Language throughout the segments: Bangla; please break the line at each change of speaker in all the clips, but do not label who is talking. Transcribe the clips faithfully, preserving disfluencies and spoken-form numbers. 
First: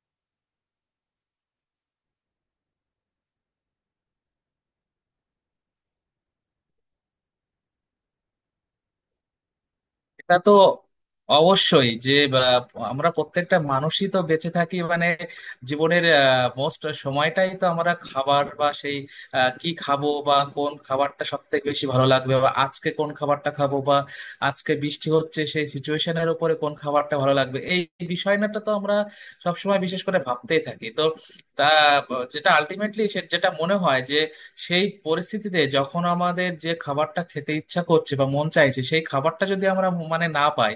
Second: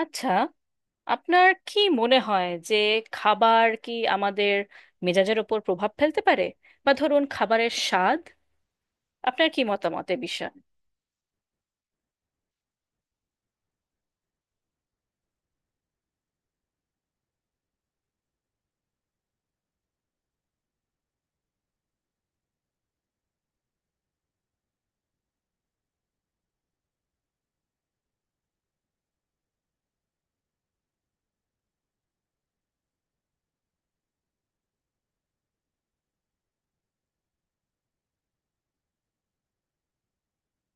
আচ্ছা, আপনার কি মনে হয় যে খাবার কি আমাদের মেজাজের ওপর প্রভাব ফেলতে পারে? বা ধরুন খাবারের স্বাদ। আপনার কি মতামত এ
এটা তো
বিষয়ে?
অবশ্যই যে বা, আমরা প্রত্যেকটা মানুষই তো বেঁচে থাকি মানে জীবনের মোস্ট সময়টাই তো আমরা খাবার বা সেই আহ, কি খাবো বা কোন খাবারটা সব থেকে বেশি ভালো লাগবে বা আজকে কোন খাবারটা খাবো বা আজকে বৃষ্টি হচ্ছে সেই সিচুয়েশনের উপরে কোন খাবারটা ভালো লাগবে এই বিষয়টা তো আমরা সবসময় বিশেষ করে ভাবতেই থাকি। তো তা আহ, যেটা আলটিমেটলি যেটা মনে হয় যে সেই পরিস্থিতিতে যখন আমাদের যে খাবারটা খেতে ইচ্ছা করছে বা মন চাইছে সেই খাবারটা যদি আমরা মানে না পাই,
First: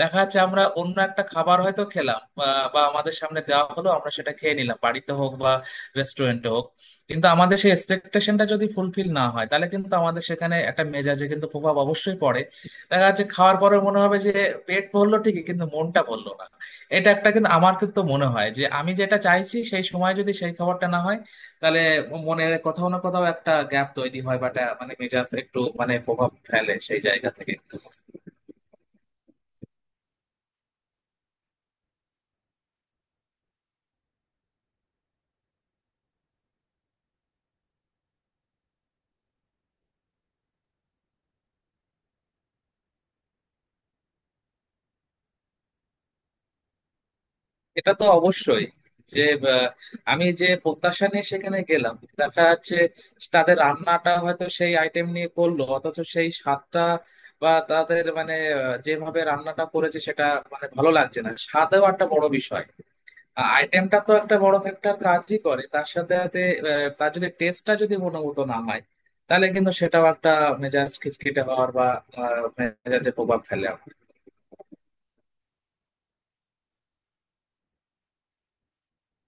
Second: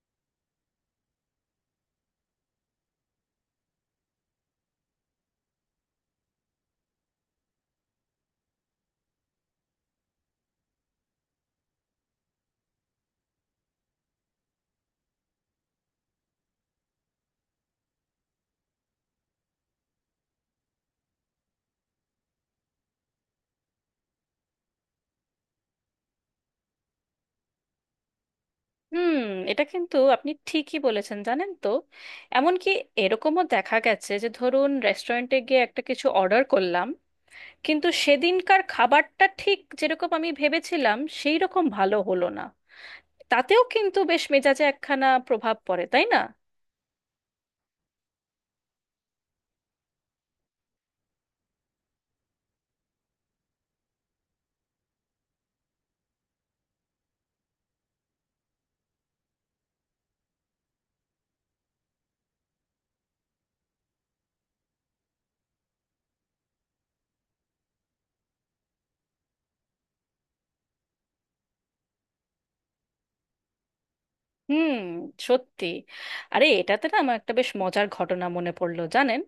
দেখা যাচ্ছে আমরা অন্য একটা খাবার হয়তো খেলাম বা বা আমাদের সামনে দেওয়া হলো আমরা সেটা খেয়ে নিলাম বাড়িতে হোক বা রেস্টুরেন্টে হোক, কিন্তু আমাদের সেই এক্সপেকটেশনটা যদি ফুলফিল না হয় তাহলে কিন্তু আমাদের সেখানে একটা মেজাজে কিন্তু প্রভাব অবশ্যই পড়ে। দেখা যাচ্ছে খাওয়ার পরে মনে হবে যে পেট ভরলো ঠিকই কিন্তু মনটা ভরলো না। এটা একটা কিন্তু আমার কিন্তু মনে হয় যে আমি যেটা চাইছি সেই সময় যদি সেই খাবারটা না হয় তাহলে মনের কোথাও না কোথাও একটা গ্যাপ তৈরি হয় বা একটা- মানে মেজাজ একটু মানে প্রভাব ফেলে সেই জায়গা থেকে।
হুম। এটা কিন্তু আপনি ঠিকই বলেছেন, জানেন তো। এমনকি এরকমও দেখা গেছে যে ধরুন রেস্টুরেন্টে গিয়ে একটা কিছু অর্ডার করলাম, কিন্তু সেদিনকার খাবারটা ঠিক যেরকম আমি ভেবেছিলাম সেই রকম ভালো হলো না। তাতেও কিন্তু বেশ মেজাজে একখানা প্রভাব পড়ে, তাই না?
এটা তো অবশ্যই যে আহ, আমি যে প্রত্যাশা নিয়ে সেখানে গেলাম দেখা যাচ্ছে তাদের রান্নাটা হয়তো সেই আইটেম নিয়ে করলো অথচ সেই স্বাদটা বা তাদের মানে আহ, যেভাবে রান্নাটা করেছে সেটা মানে ভালো লাগছে না, স্বাদও একটা বড় বিষয়। আইটেমটা তো একটা বড় ফ্যাক্টর কাজই করে, তার সাথে সাথে আহ, তার যদি টেস্টটা যদি গুণগত না হয় তাহলে কিন্তু সেটাও একটা মেজাজ খিটখিটে হওয়ার বা আহ, মেজাজে প্রভাব ফেলে আমার।
হুম। সত্যি। আরে এটাতে না আমার একটা বেশ মজার ঘটনা মনে পড়লো, জানেন।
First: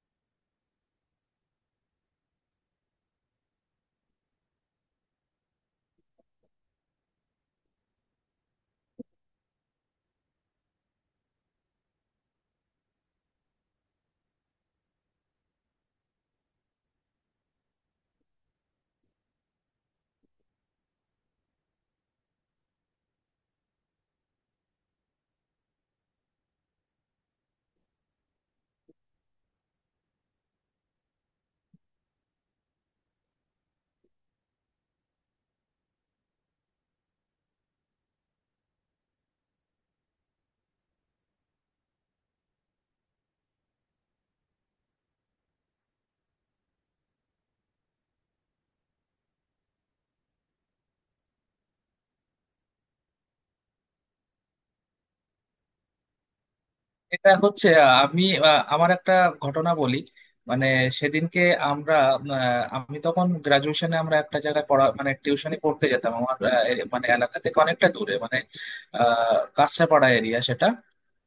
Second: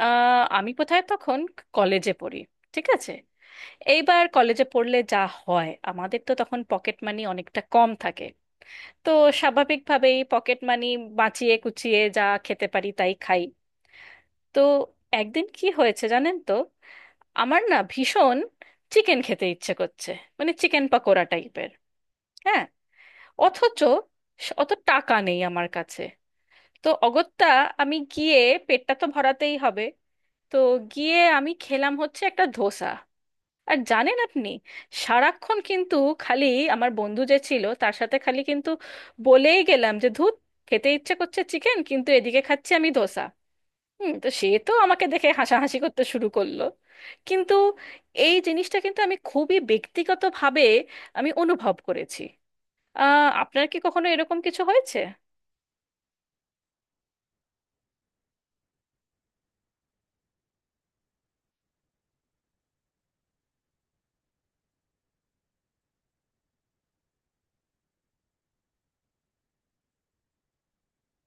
আহ, আমি কোথায় তখন, কলেজে পড়ি। ঠিক আছে। এইবার কলেজে পড়লে যা হয়, আমাদের তো তখন পকেট মানি অনেকটা কম থাকে। তো স্বাভাবিকভাবেই পকেট মানি বাঁচিয়ে কুচিয়ে যা খেতে পারি তাই খাই। তো একদিন কি হয়েছে জানেন তো, আমার না ভীষণ চিকেন খেতে ইচ্ছে করছে, মানে চিকেন পাকোড়া টাইপের। হ্যাঁ, অথচ অত টাকা নেই আমার কাছে। তো অগত্যা আমি গিয়ে, পেটটা তো ভরাতেই হবে, তো গিয়ে আমি খেলাম হচ্ছে একটা ধোসা। আর জানেন আপনি, সারাক্ষণ কিন্তু খালি আমার বন্ধু যে ছিল তার সাথে খালি কিন্তু বলেই গেলাম যে, ধুত, খেতে ইচ্ছে করছে চিকেন কিন্তু এদিকে খাচ্ছি আমি ধোসা। হুম। তো সে তো আমাকে দেখে হাসাহাসি করতে শুরু করলো। কিন্তু এই জিনিসটা কিন্তু আমি খুবই ব্যক্তিগতভাবে, আমি অনুভব করেছি। আহ আপনার কি কখনো এরকম কিছু হয়েছে?
এটা হচ্ছে আহ, আমি আহ, আমার একটা ঘটনা বলি। মানে সেদিনকে আমরা আহ, আমি তখন গ্রাজুয়েশনে, আমরা একটা জায়গায় পড়া মানে টিউশনি পড়তে যেতাম আমার আহ, এ- মানে এলাকা থেকে অনেকটা দূরে মানে আহ কাছড়াপাড়া এরিয়া সেটা।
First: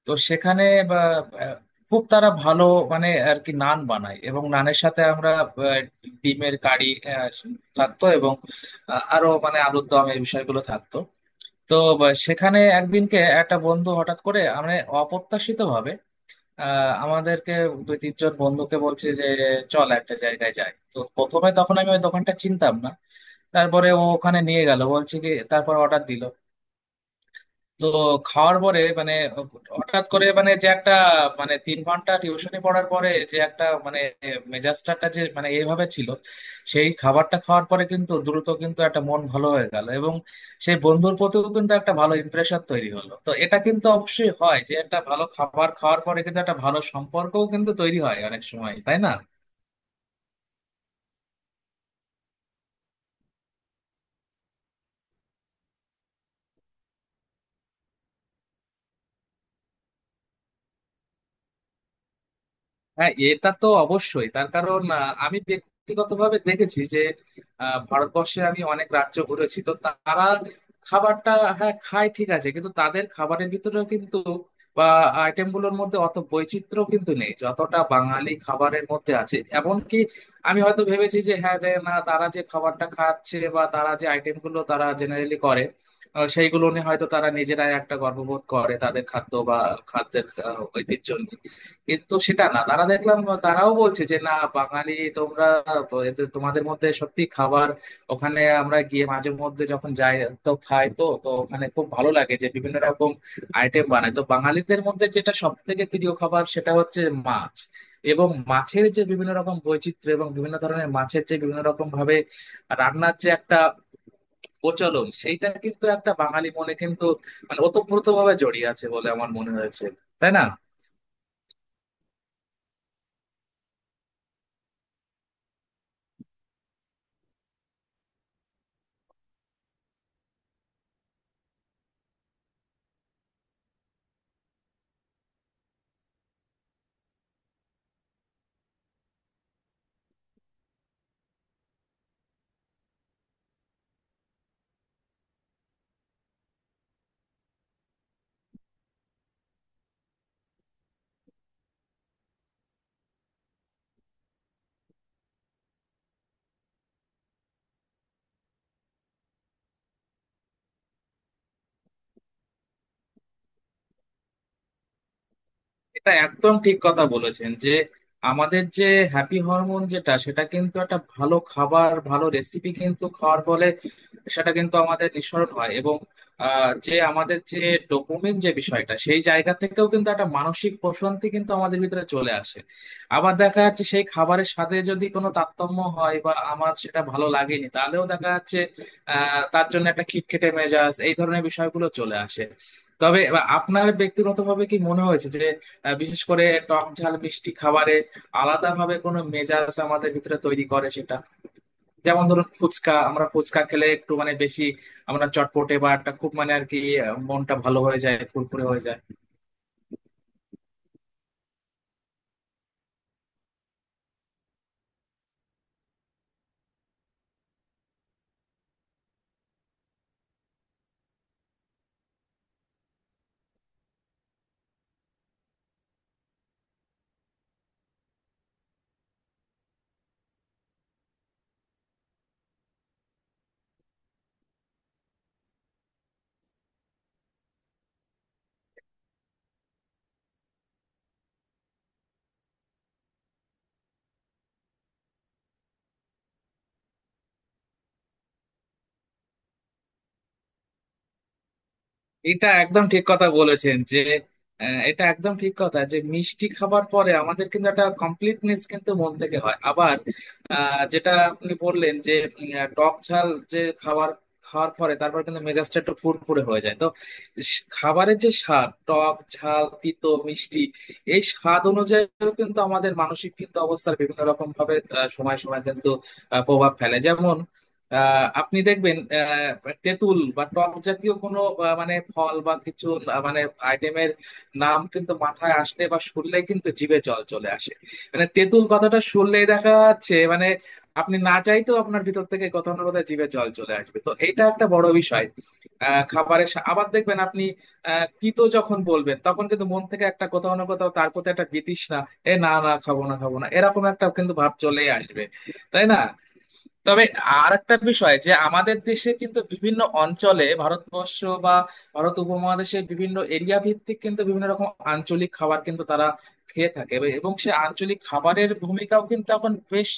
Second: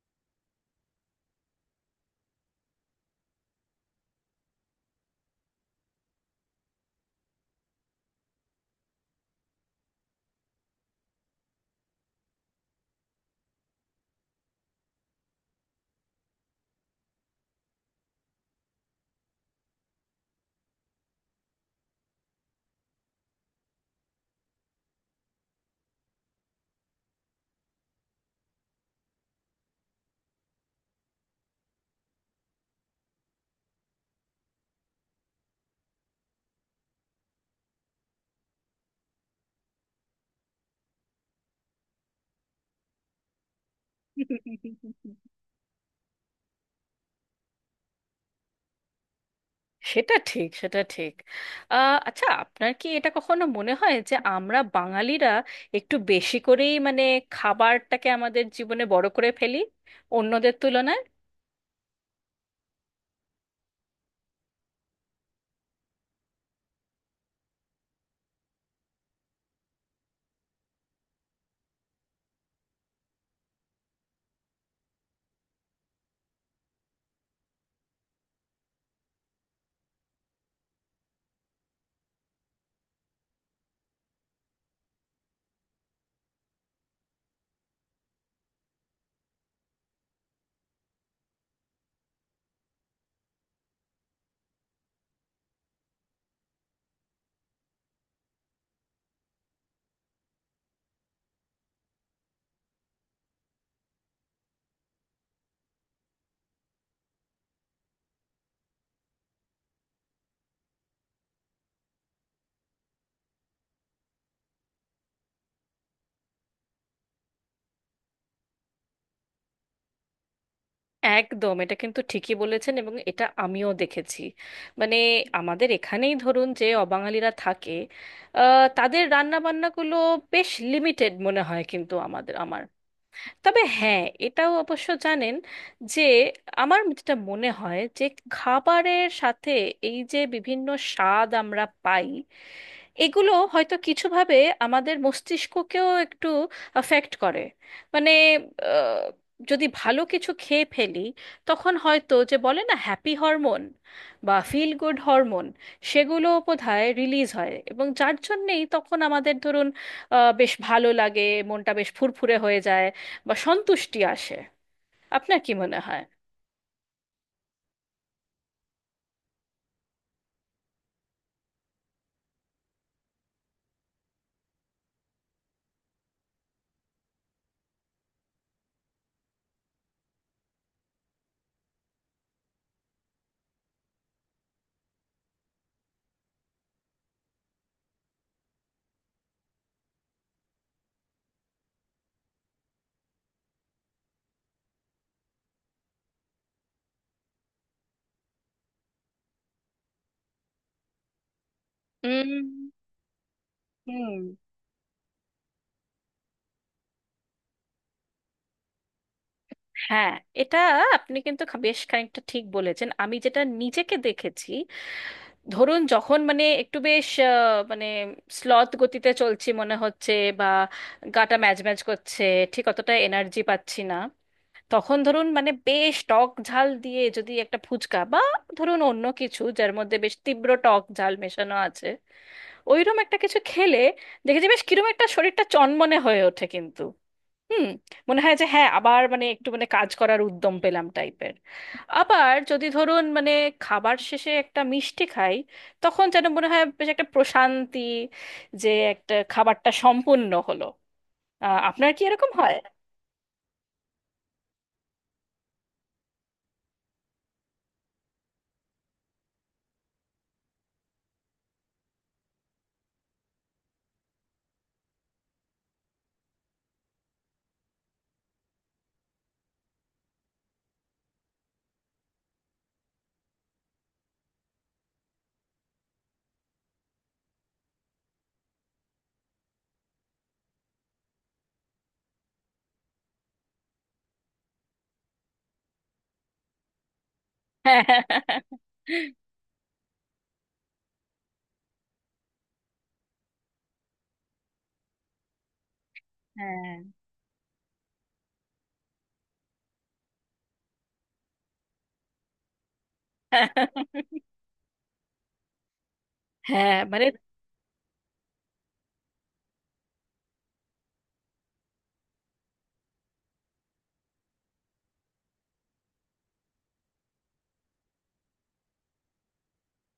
তো সেখানে বা, আহ, খুব তারা ভালো মানে আর কি নান বানায় এবং নানের সাথে আমরা আহ, ডিমের কারি আহ, থাকতো এবং আহ, আরো মানে আলুর দম এই বিষয়গুলো থাকতো। তো বা, সেখানে একদিনকে একটা বন্ধু হঠাৎ করে আমরা অপ্রত্যাশিত ভাবে আহ, আমাদেরকে দুই তিনজন বন্ধুকে বলছে যে চল একটা জায়গায় যাই। তো প্রথমে তখন আমি ওই দোকানটা চিনতাম না, তারপরে ও ওখানে নিয়ে গেল বলছে কি তারপর অর্ডার দিল। তো খাওয়ার পরে মানে হঠাৎ করে মানে যে একটা মানে তিন ঘন্টা টিউশনি পড়ার পরে যে একটা মানে মেজাজটা যে মানে এইভাবে ছিল, সেই খাবারটা খাওয়ার পরে কিন্তু দ্রুত কিন্তু একটা মন ভালো হয়ে গেল এবং সেই বন্ধুর প্রতিও কিন্তু একটা ভালো ইমপ্রেশন তৈরি হলো। তো এটা কিন্তু অবশ্যই হয় যে একটা ভালো খাবার খাওয়ার পরে কিন্তু একটা ভালো সম্পর্কও কিন্তু তৈরি হয় অনেক সময়, তাই না?
সেটা ঠিক, সেটা ঠিক। আহ, আচ্ছা, আপনার কি এটা কখনো মনে হয় যে আমরা বাঙালিরা একটু বেশি করেই, মানে খাবারটাকে আমাদের জীবনে বড় করে ফেলি অন্যদের তুলনায়?
হ্যাঁ, এটা তো অবশ্যই, তার কারণ আহ, আমি ব্যক্তিগতভাবে দেখেছি যে আহ, ভারতবর্ষে আমি অনেক রাজ্য ঘুরেছি, তো তারা খাবারটা হ্যাঁ খায় ঠিক আছে, কিন্তু তাদের খাবারের ভিতরেও কিন্তু বা আইটেম গুলোর মধ্যে অত বৈচিত্র্য কিন্তু নেই যতটা বাঙালি খাবারের মধ্যে আছে। এমনকি আমি হয়তো ভেবেছি যে হ্যাঁ রে না, তারা যে খাবারটা খাচ্ছে বা তারা যে আইটেম গুলো তারা জেনারেলি করে আহ, সেইগুলো নিয়ে হয়তো তারা নিজেরাই একটা গর্ববোধ করে তাদের খাদ্য বা খাদ্যের আহ, ঐতিহ্য নিয়ে, কিন্তু সেটা না তারা দেখলাম তারাও বলছে যে না বাঙালি তোমরা এদের- তোমাদের মধ্যে সত্যি খাবার। ওখানে আমরা গিয়ে মাঝে মধ্যে যখন যাই তো খাই তো, তো ওখানে খুব ভালো লাগে যে বিভিন্ন রকম আইটেম বানায়। তো বাঙালিদের মধ্যে যেটা সব থেকে প্রিয় খাবার সেটা হচ্ছে মাছ, এবং মাছের যে বিভিন্ন রকম বৈচিত্র্য এবং বিভিন্ন ধরনের মাছের যে বিভিন্ন রকম ভাবে রান্নার যে একটা প্রচলন সেইটা কিন্তু একটা বাঙালি মনে কিন্তু মানে ওতপ্রোত ভাবে জড়িয়ে আছে বলে আমার মনে হয়েছে, তাই না?
একদম। এটা কিন্তু ঠিকই বলেছেন, এবং এটা আমিও দেখেছি। মানে আমাদের এখানেই ধরুন যে অবাঙালিরা থাকে, আহ, তাদের রান্নাবান্নাগুলো বেশ লিমিটেড মনে হয় কিন্তু, আমাদের, আমার। তবে হ্যাঁ, এটাও অবশ্য জানেন, যে আমার যেটা মনে হয় যে খাবারের সাথে এই যে বিভিন্ন স্বাদ আমরা পাই, এগুলো হয়তো কিছুভাবে আমাদের মস্তিষ্ককেও একটু অ্যাফেক্ট করে। মানে আহ, যদি ভালো কিছু খেয়ে ফেলি, তখন হয়তো যে বলে না, হ্যাপি হরমোন বা ফিল গুড হরমোন, সেগুলো বোধহয় রিলিজ হয়, এবং যার জন্যেই তখন আমাদের ধরুন আহ, বেশ ভালো লাগে, মনটা বেশ ফুরফুরে হয়ে যায়, বা সন্তুষ্টি আসে। আপনার কি মনে হয়?
এটা একদম ঠিক কথা বলেছেন যে আমাদের যে হ্যাপি হরমোন যেটা, সেটা কিন্তু একটা ভালো খাবার ভালো রেসিপি কিন্তু খাওয়ার ফলে সেটা কিন্তু আমাদের নিঃসরণ হয় এবং আহ, যে আমাদের যে ডোপামিন যে বিষয়টা সেই জায়গা থেকেও কিন্তু একটা মানসিক প্রশান্তি কিন্তু আমাদের ভিতরে চলে আসে। আবার দেখা যাচ্ছে সেই খাবারের সাথে যদি কোনো তারতম্য হয় বা আমার সেটা ভালো লাগেনি তাহলেও দেখা যাচ্ছে আহ তার জন্য একটা খিটখিটে মেজাজ এই ধরনের বিষয়গুলো চলে আসে। তবে এবার আপনার ব্যক্তিগতভাবে কি মনে হয়েছে যে আহ, বিশেষ করে টক ঝাল মিষ্টি খাবারে আলাদাভাবে কোনো মেজাজ আমাদের ভিতরে তৈরি করে সেটা? যেমন ধরুন
উম।
ফুচকা, আমরা ফুচকা খেলে একটু
হুম।
মানে বেশি আমরা চটপটে বা একটা খুব মানে আর কি আহ, মনটা ভালো হয়ে যায়, ফুরফুরে হয়ে যায়।
হ্যাঁ, এটা আপনি কিন্তু খা- বেশ খানিকটা ঠিক বলেছেন। আমি যেটা নিজেকে দেখেছি, ধরুন যখন মানে একটু বেশ, আহ, মানে স্লথ গতিতে চলছি মনে হচ্ছে, বা গাটা ম্যাজ ম্যাজ করছে, ঠিক অতটা এনার্জি পাচ্ছি না, তখন ধরুন মানে বেশ টক ঝাল দিয়ে যদি একটা ফুচকা, বা ধরুন অন্য কিছু যার মধ্যে বেশ তীব্র টক ঝাল মেশানো আছে, ওইরকম একটা কিছু খেলে দেখেছি বেশ কিরম একটা শরীরটা চনমনে হয়ে ওঠে কিন্তু। হুম। মনে হয় যে হ্যাঁ আবার মানে একটু মানে কাজ করার উদ্যম পেলাম টাইপের। আবার যদি ধরুন মানে খাবার শেষে একটা মিষ্টি খাই, তখন যেন মনে হয় বেশ একটা প্রশান্তি, যে একটা খাবারটা সম্পূর্ণ হলো। আহ, আপনার কি এরকম
এটা
হয়?
একদম ঠিক কথা বলেছেন যে আহ, এটা একদম ঠিক কথা যে মিষ্টি খাবার পরে আমাদের কিন্তু একটা কমপ্লিটনেস কিন্তু মন থেকে হয়। আবার আহ, যেটা আপনি বললেন যে উম, আহ, টক ঝাল যে খাবার খাওয়ার পরে তারপর কিন্তু মেজাজটা একটু ফুরফুরে হয়ে যায়। তো স- খাবারের যে স্বাদ টক ঝাল তিতো মিষ্টি, এই স্বাদ অনুযায়ীও কিন্তু আমাদের মানসিক কিন্তু অবস্থার বিভিন্ন রকম ভাবে আহ, সময় সময় কিন্তু আহ, প্রভাব ফেলে। যেমন আহ আপনি দেখবেন আহ, তেঁতুল বা টক জাতীয় কোনো আহ, মানে ফল বা কিছু আহ, মানে আইটেমের নাম কিন্তু মাথায় আসলে বা শুনলে কিন্তু জিভে জল চলে আসে। মানে তেঁতুল কথাটা শুনলেই দেখা যাচ্ছে মানে আপনি না চাইতেও আপনার ভিতর থেকে কোথাও না কোথাও জিভে জল চলে আসবে, তো এটা একটা বড় বিষয়। আহ খাবারের
হ্যাঁ,
সা-
হ্যাঁ,
আবার দেখবেন আপনি আহ তিতো যখন বলবেন তখন কিন্তু মন থেকে একটা কোথাও না কোথাও তার প্রতি একটা বিতৃষ্ণা এ না না খাবো না খাবো না এরকম একটা কিন্তু ভাব চলেই আসবে, তাই না?
হ্যাঁ।
তবে
মানে
আর একটা বিষয় যে আমাদের দেশে কিন্তু বিভিন্ন অঞ্চলে ভারতবর্ষ বা ভারত উপমহাদেশের বিভিন্ন এরিয়া ভিত্তিক কিন্তু বিভিন্ন রকম আঞ্চলিক খাবার কিন্তু তারা খেয়ে থাকে এব- এবং সেই আঞ্চলিক খাবারের ভূমিকাও কিন্তু এখন বেশ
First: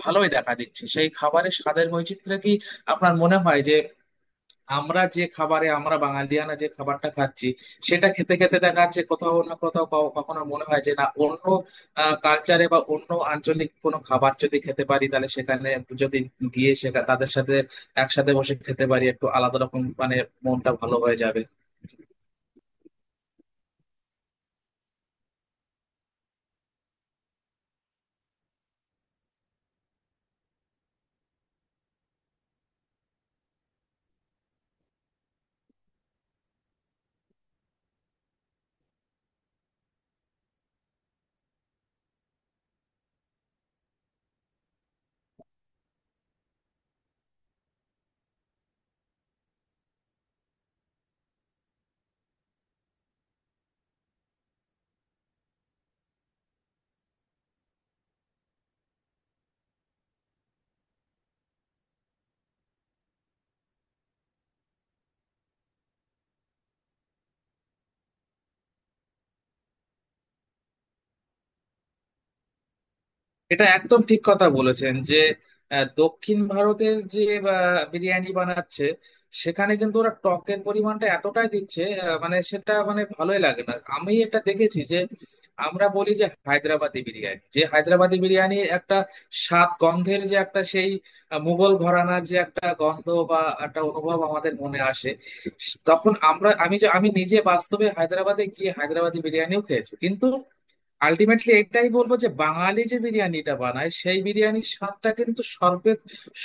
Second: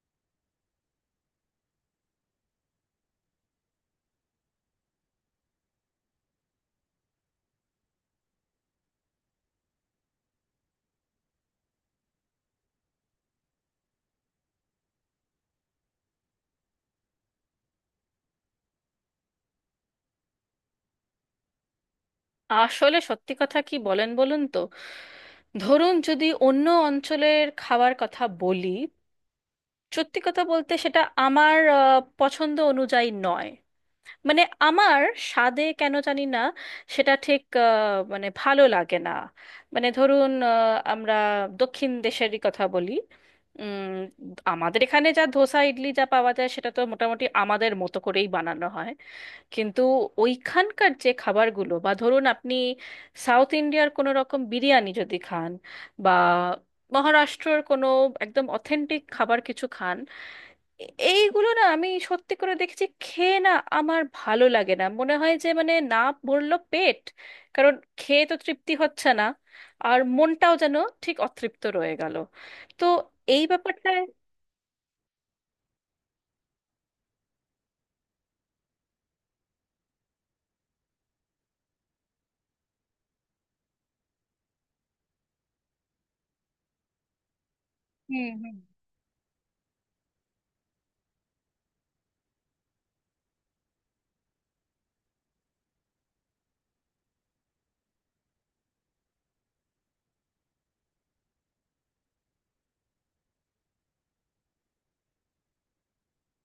ভালোই দেখা দিচ্ছে। সেই খাবারের স্বাদের বৈচিত্র্য কি আপনার মনে হয় যে আমরা যে খাবারে আমরা বাঙালিয়ানা যে খাবারটা খাচ্ছি সেটা খেতে খেতে দেখা যাচ্ছে কোথাও না কোথাও ক- কখনো মনে হয় যে না অন্য কালচারে বা অন্য আঞ্চলিক কোনো খাবার যদি খেতে পারি তাহলে সেখানে যদি গিয়ে সেখানে তাদের সাথে একসাথে বসে খেতে পারি একটু আলাদা রকম মানে মনটা ভালো হয়ে যাবে।
আসলে, সত্যি কথা কি, বলেন বলুন তো, ধরুন যদি অন্য অঞ্চলের খাবার কথা বলি, সত্যি কথা বলতে সেটা আমার আহ, পছন্দ অনুযায়ী নয়। মানে আমার স্বাদে কেন জানি না সেটা ঠিক আহ, মানে ভালো লাগে না। মানে ধরুন আহ, আমরা দক্ষিণ দেশেরই কথা বলি। উম, আমাদের এখানে যা ধোসা ইডলি যা পাওয়া যায় সেটা তো মোটামুটি আমাদের মতো করেই বানানো হয়। কিন্তু ওইখানকার যে খাবারগুলো, বা ধরুন আপনি সাউথ ইন্ডিয়ার কোনো রকম বিরিয়ানি যদি খান, বা মহারাষ্ট্রর কোনো একদম অথেন্টিক খাবার কিছু খান, এ- এইগুলো না আমি সত্যি করে দেখেছি খেয়ে না, আমার ভালো লাগে না। মনে হয় যে মানে না, ভরলো পেট, কারণ খেয়ে তো তৃপ্তি হচ্ছে না, আর মনটাও যেন ঠিক অতৃপ্ত রয়ে গেল। তো এই
এটা
ব্যাপারটায়।
একদম ঠিক কথা বলেছেন যে আহ, দক্ষিণ ভারতের যে আহ, বিরিয়ানি বানাচ্ছে সেখানে কিন্তু ওরা টকের পরিমাণটা এতটাই দিচ্ছে আহ, মানে সেটা মানে ভালোই লাগে না, আমি এটা দেখেছি যে আমরা বলি যে হায়দ্রাবাদি বিরিয়ানি, যে হায়দ্রাবাদি
হুম, হুম।
বিরিয়ানি একটা স্বাদ গন্ধের যে একটা সেই আহ, মুঘল ঘরানার যে একটা গন্ধ বা একটা অনুভব আমাদের মনে আসে। তখন আমরা আমি যে আমি নিজে বাস্তবে হায়দ্রাবাদে গিয়ে হায়দ্রাবাদি বিরিয়ানিও খেয়েছি, কিন্তু আলটিমেটলি এটাই বলবো যে বাঙালি যে বিরিয়ানিটা বানায় সেই বিরিয়ানির স্বাদটা কিন্তু সর্বে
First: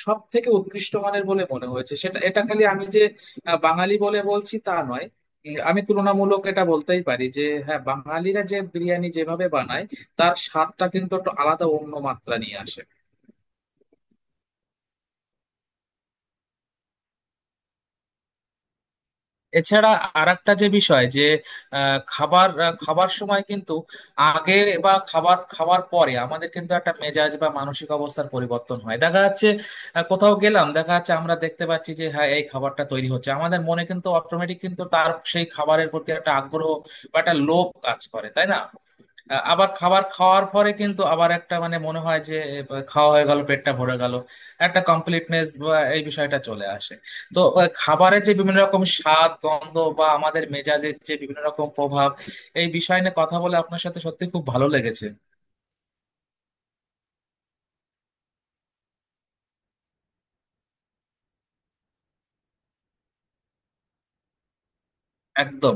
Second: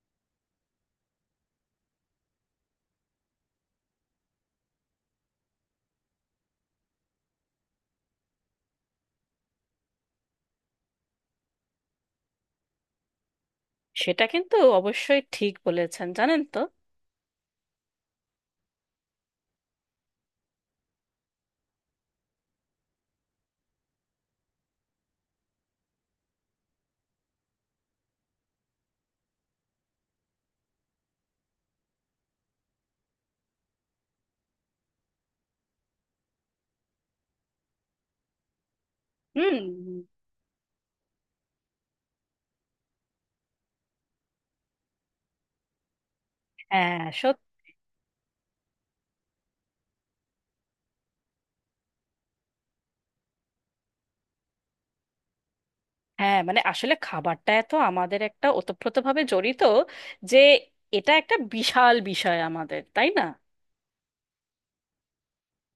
সব থেকে উৎকৃষ্ট মানের বলে মনে হয়েছে সেটা। এটা খালি আমি যে আহ, বাঙালি বলে বলছি তা নয়, উম, আমি তুলনামূলক এটা বলতেই পারি যে হ্যাঁ বাঙালিরা যে বিরিয়ানি যেভাবে বানায় তার স্বাদটা কিন্তু একটু আলাদা অন্য মাত্রা নিয়ে আসে।
সেটা কিন্তু অবশ্যই ঠিক বলেছেন, জানেন তো।
এছাড়া আরেকটা যে বিষয় যে আহ, খাবার আহ, খাবার সময় কিন্তু আগে বা খাবার খাওয়ার পরে আমাদের কিন্তু একটা মেজাজ বা মানসিক অবস্থার পরিবর্তন হয় দেখা যাচ্ছে। আহ, কোথাও গেলাম দেখা যাচ্ছে আমরা দেখতে পাচ্ছি যে হ্যাঁ এই খাবারটা তৈরি হচ্ছে, আমাদের মনে কিন্তু অটোমেটিক কিন্তু তার সেই খাবারের প্রতি একটা আগ্রহ বা একটা লোভ কাজ করে, তাই না? আহ,
হুম।
আবার খাবার খাওয়ার পরে কিন্তু আবার একটা মানে মনে হয় যে এ, খাওয়া হয়ে গেল পেটটা ভরে গেল, একটা কমপ্লিটনেস বা এই বিষয়টা চলে আসে।
হ্যাঁ,
তো
সত্যি।
আহ, খাবারের যে বিভিন্ন রকম স্বাদ গন্ধ বা আমাদের মেজাজের যে বিভিন্ন রকম প্রভাব, এই বিষয় নিয়ে কথা বলে আপনার সাথে সত্যি খুব ভালো লেগেছে।
হ্যাঁ, মানে আসলে খাবারটা এত আমাদের একটা ওতপ্রোতভাবে জড়িত, যে এটা একটা বিশাল বিষয় আমাদের, তাই না?
একদম।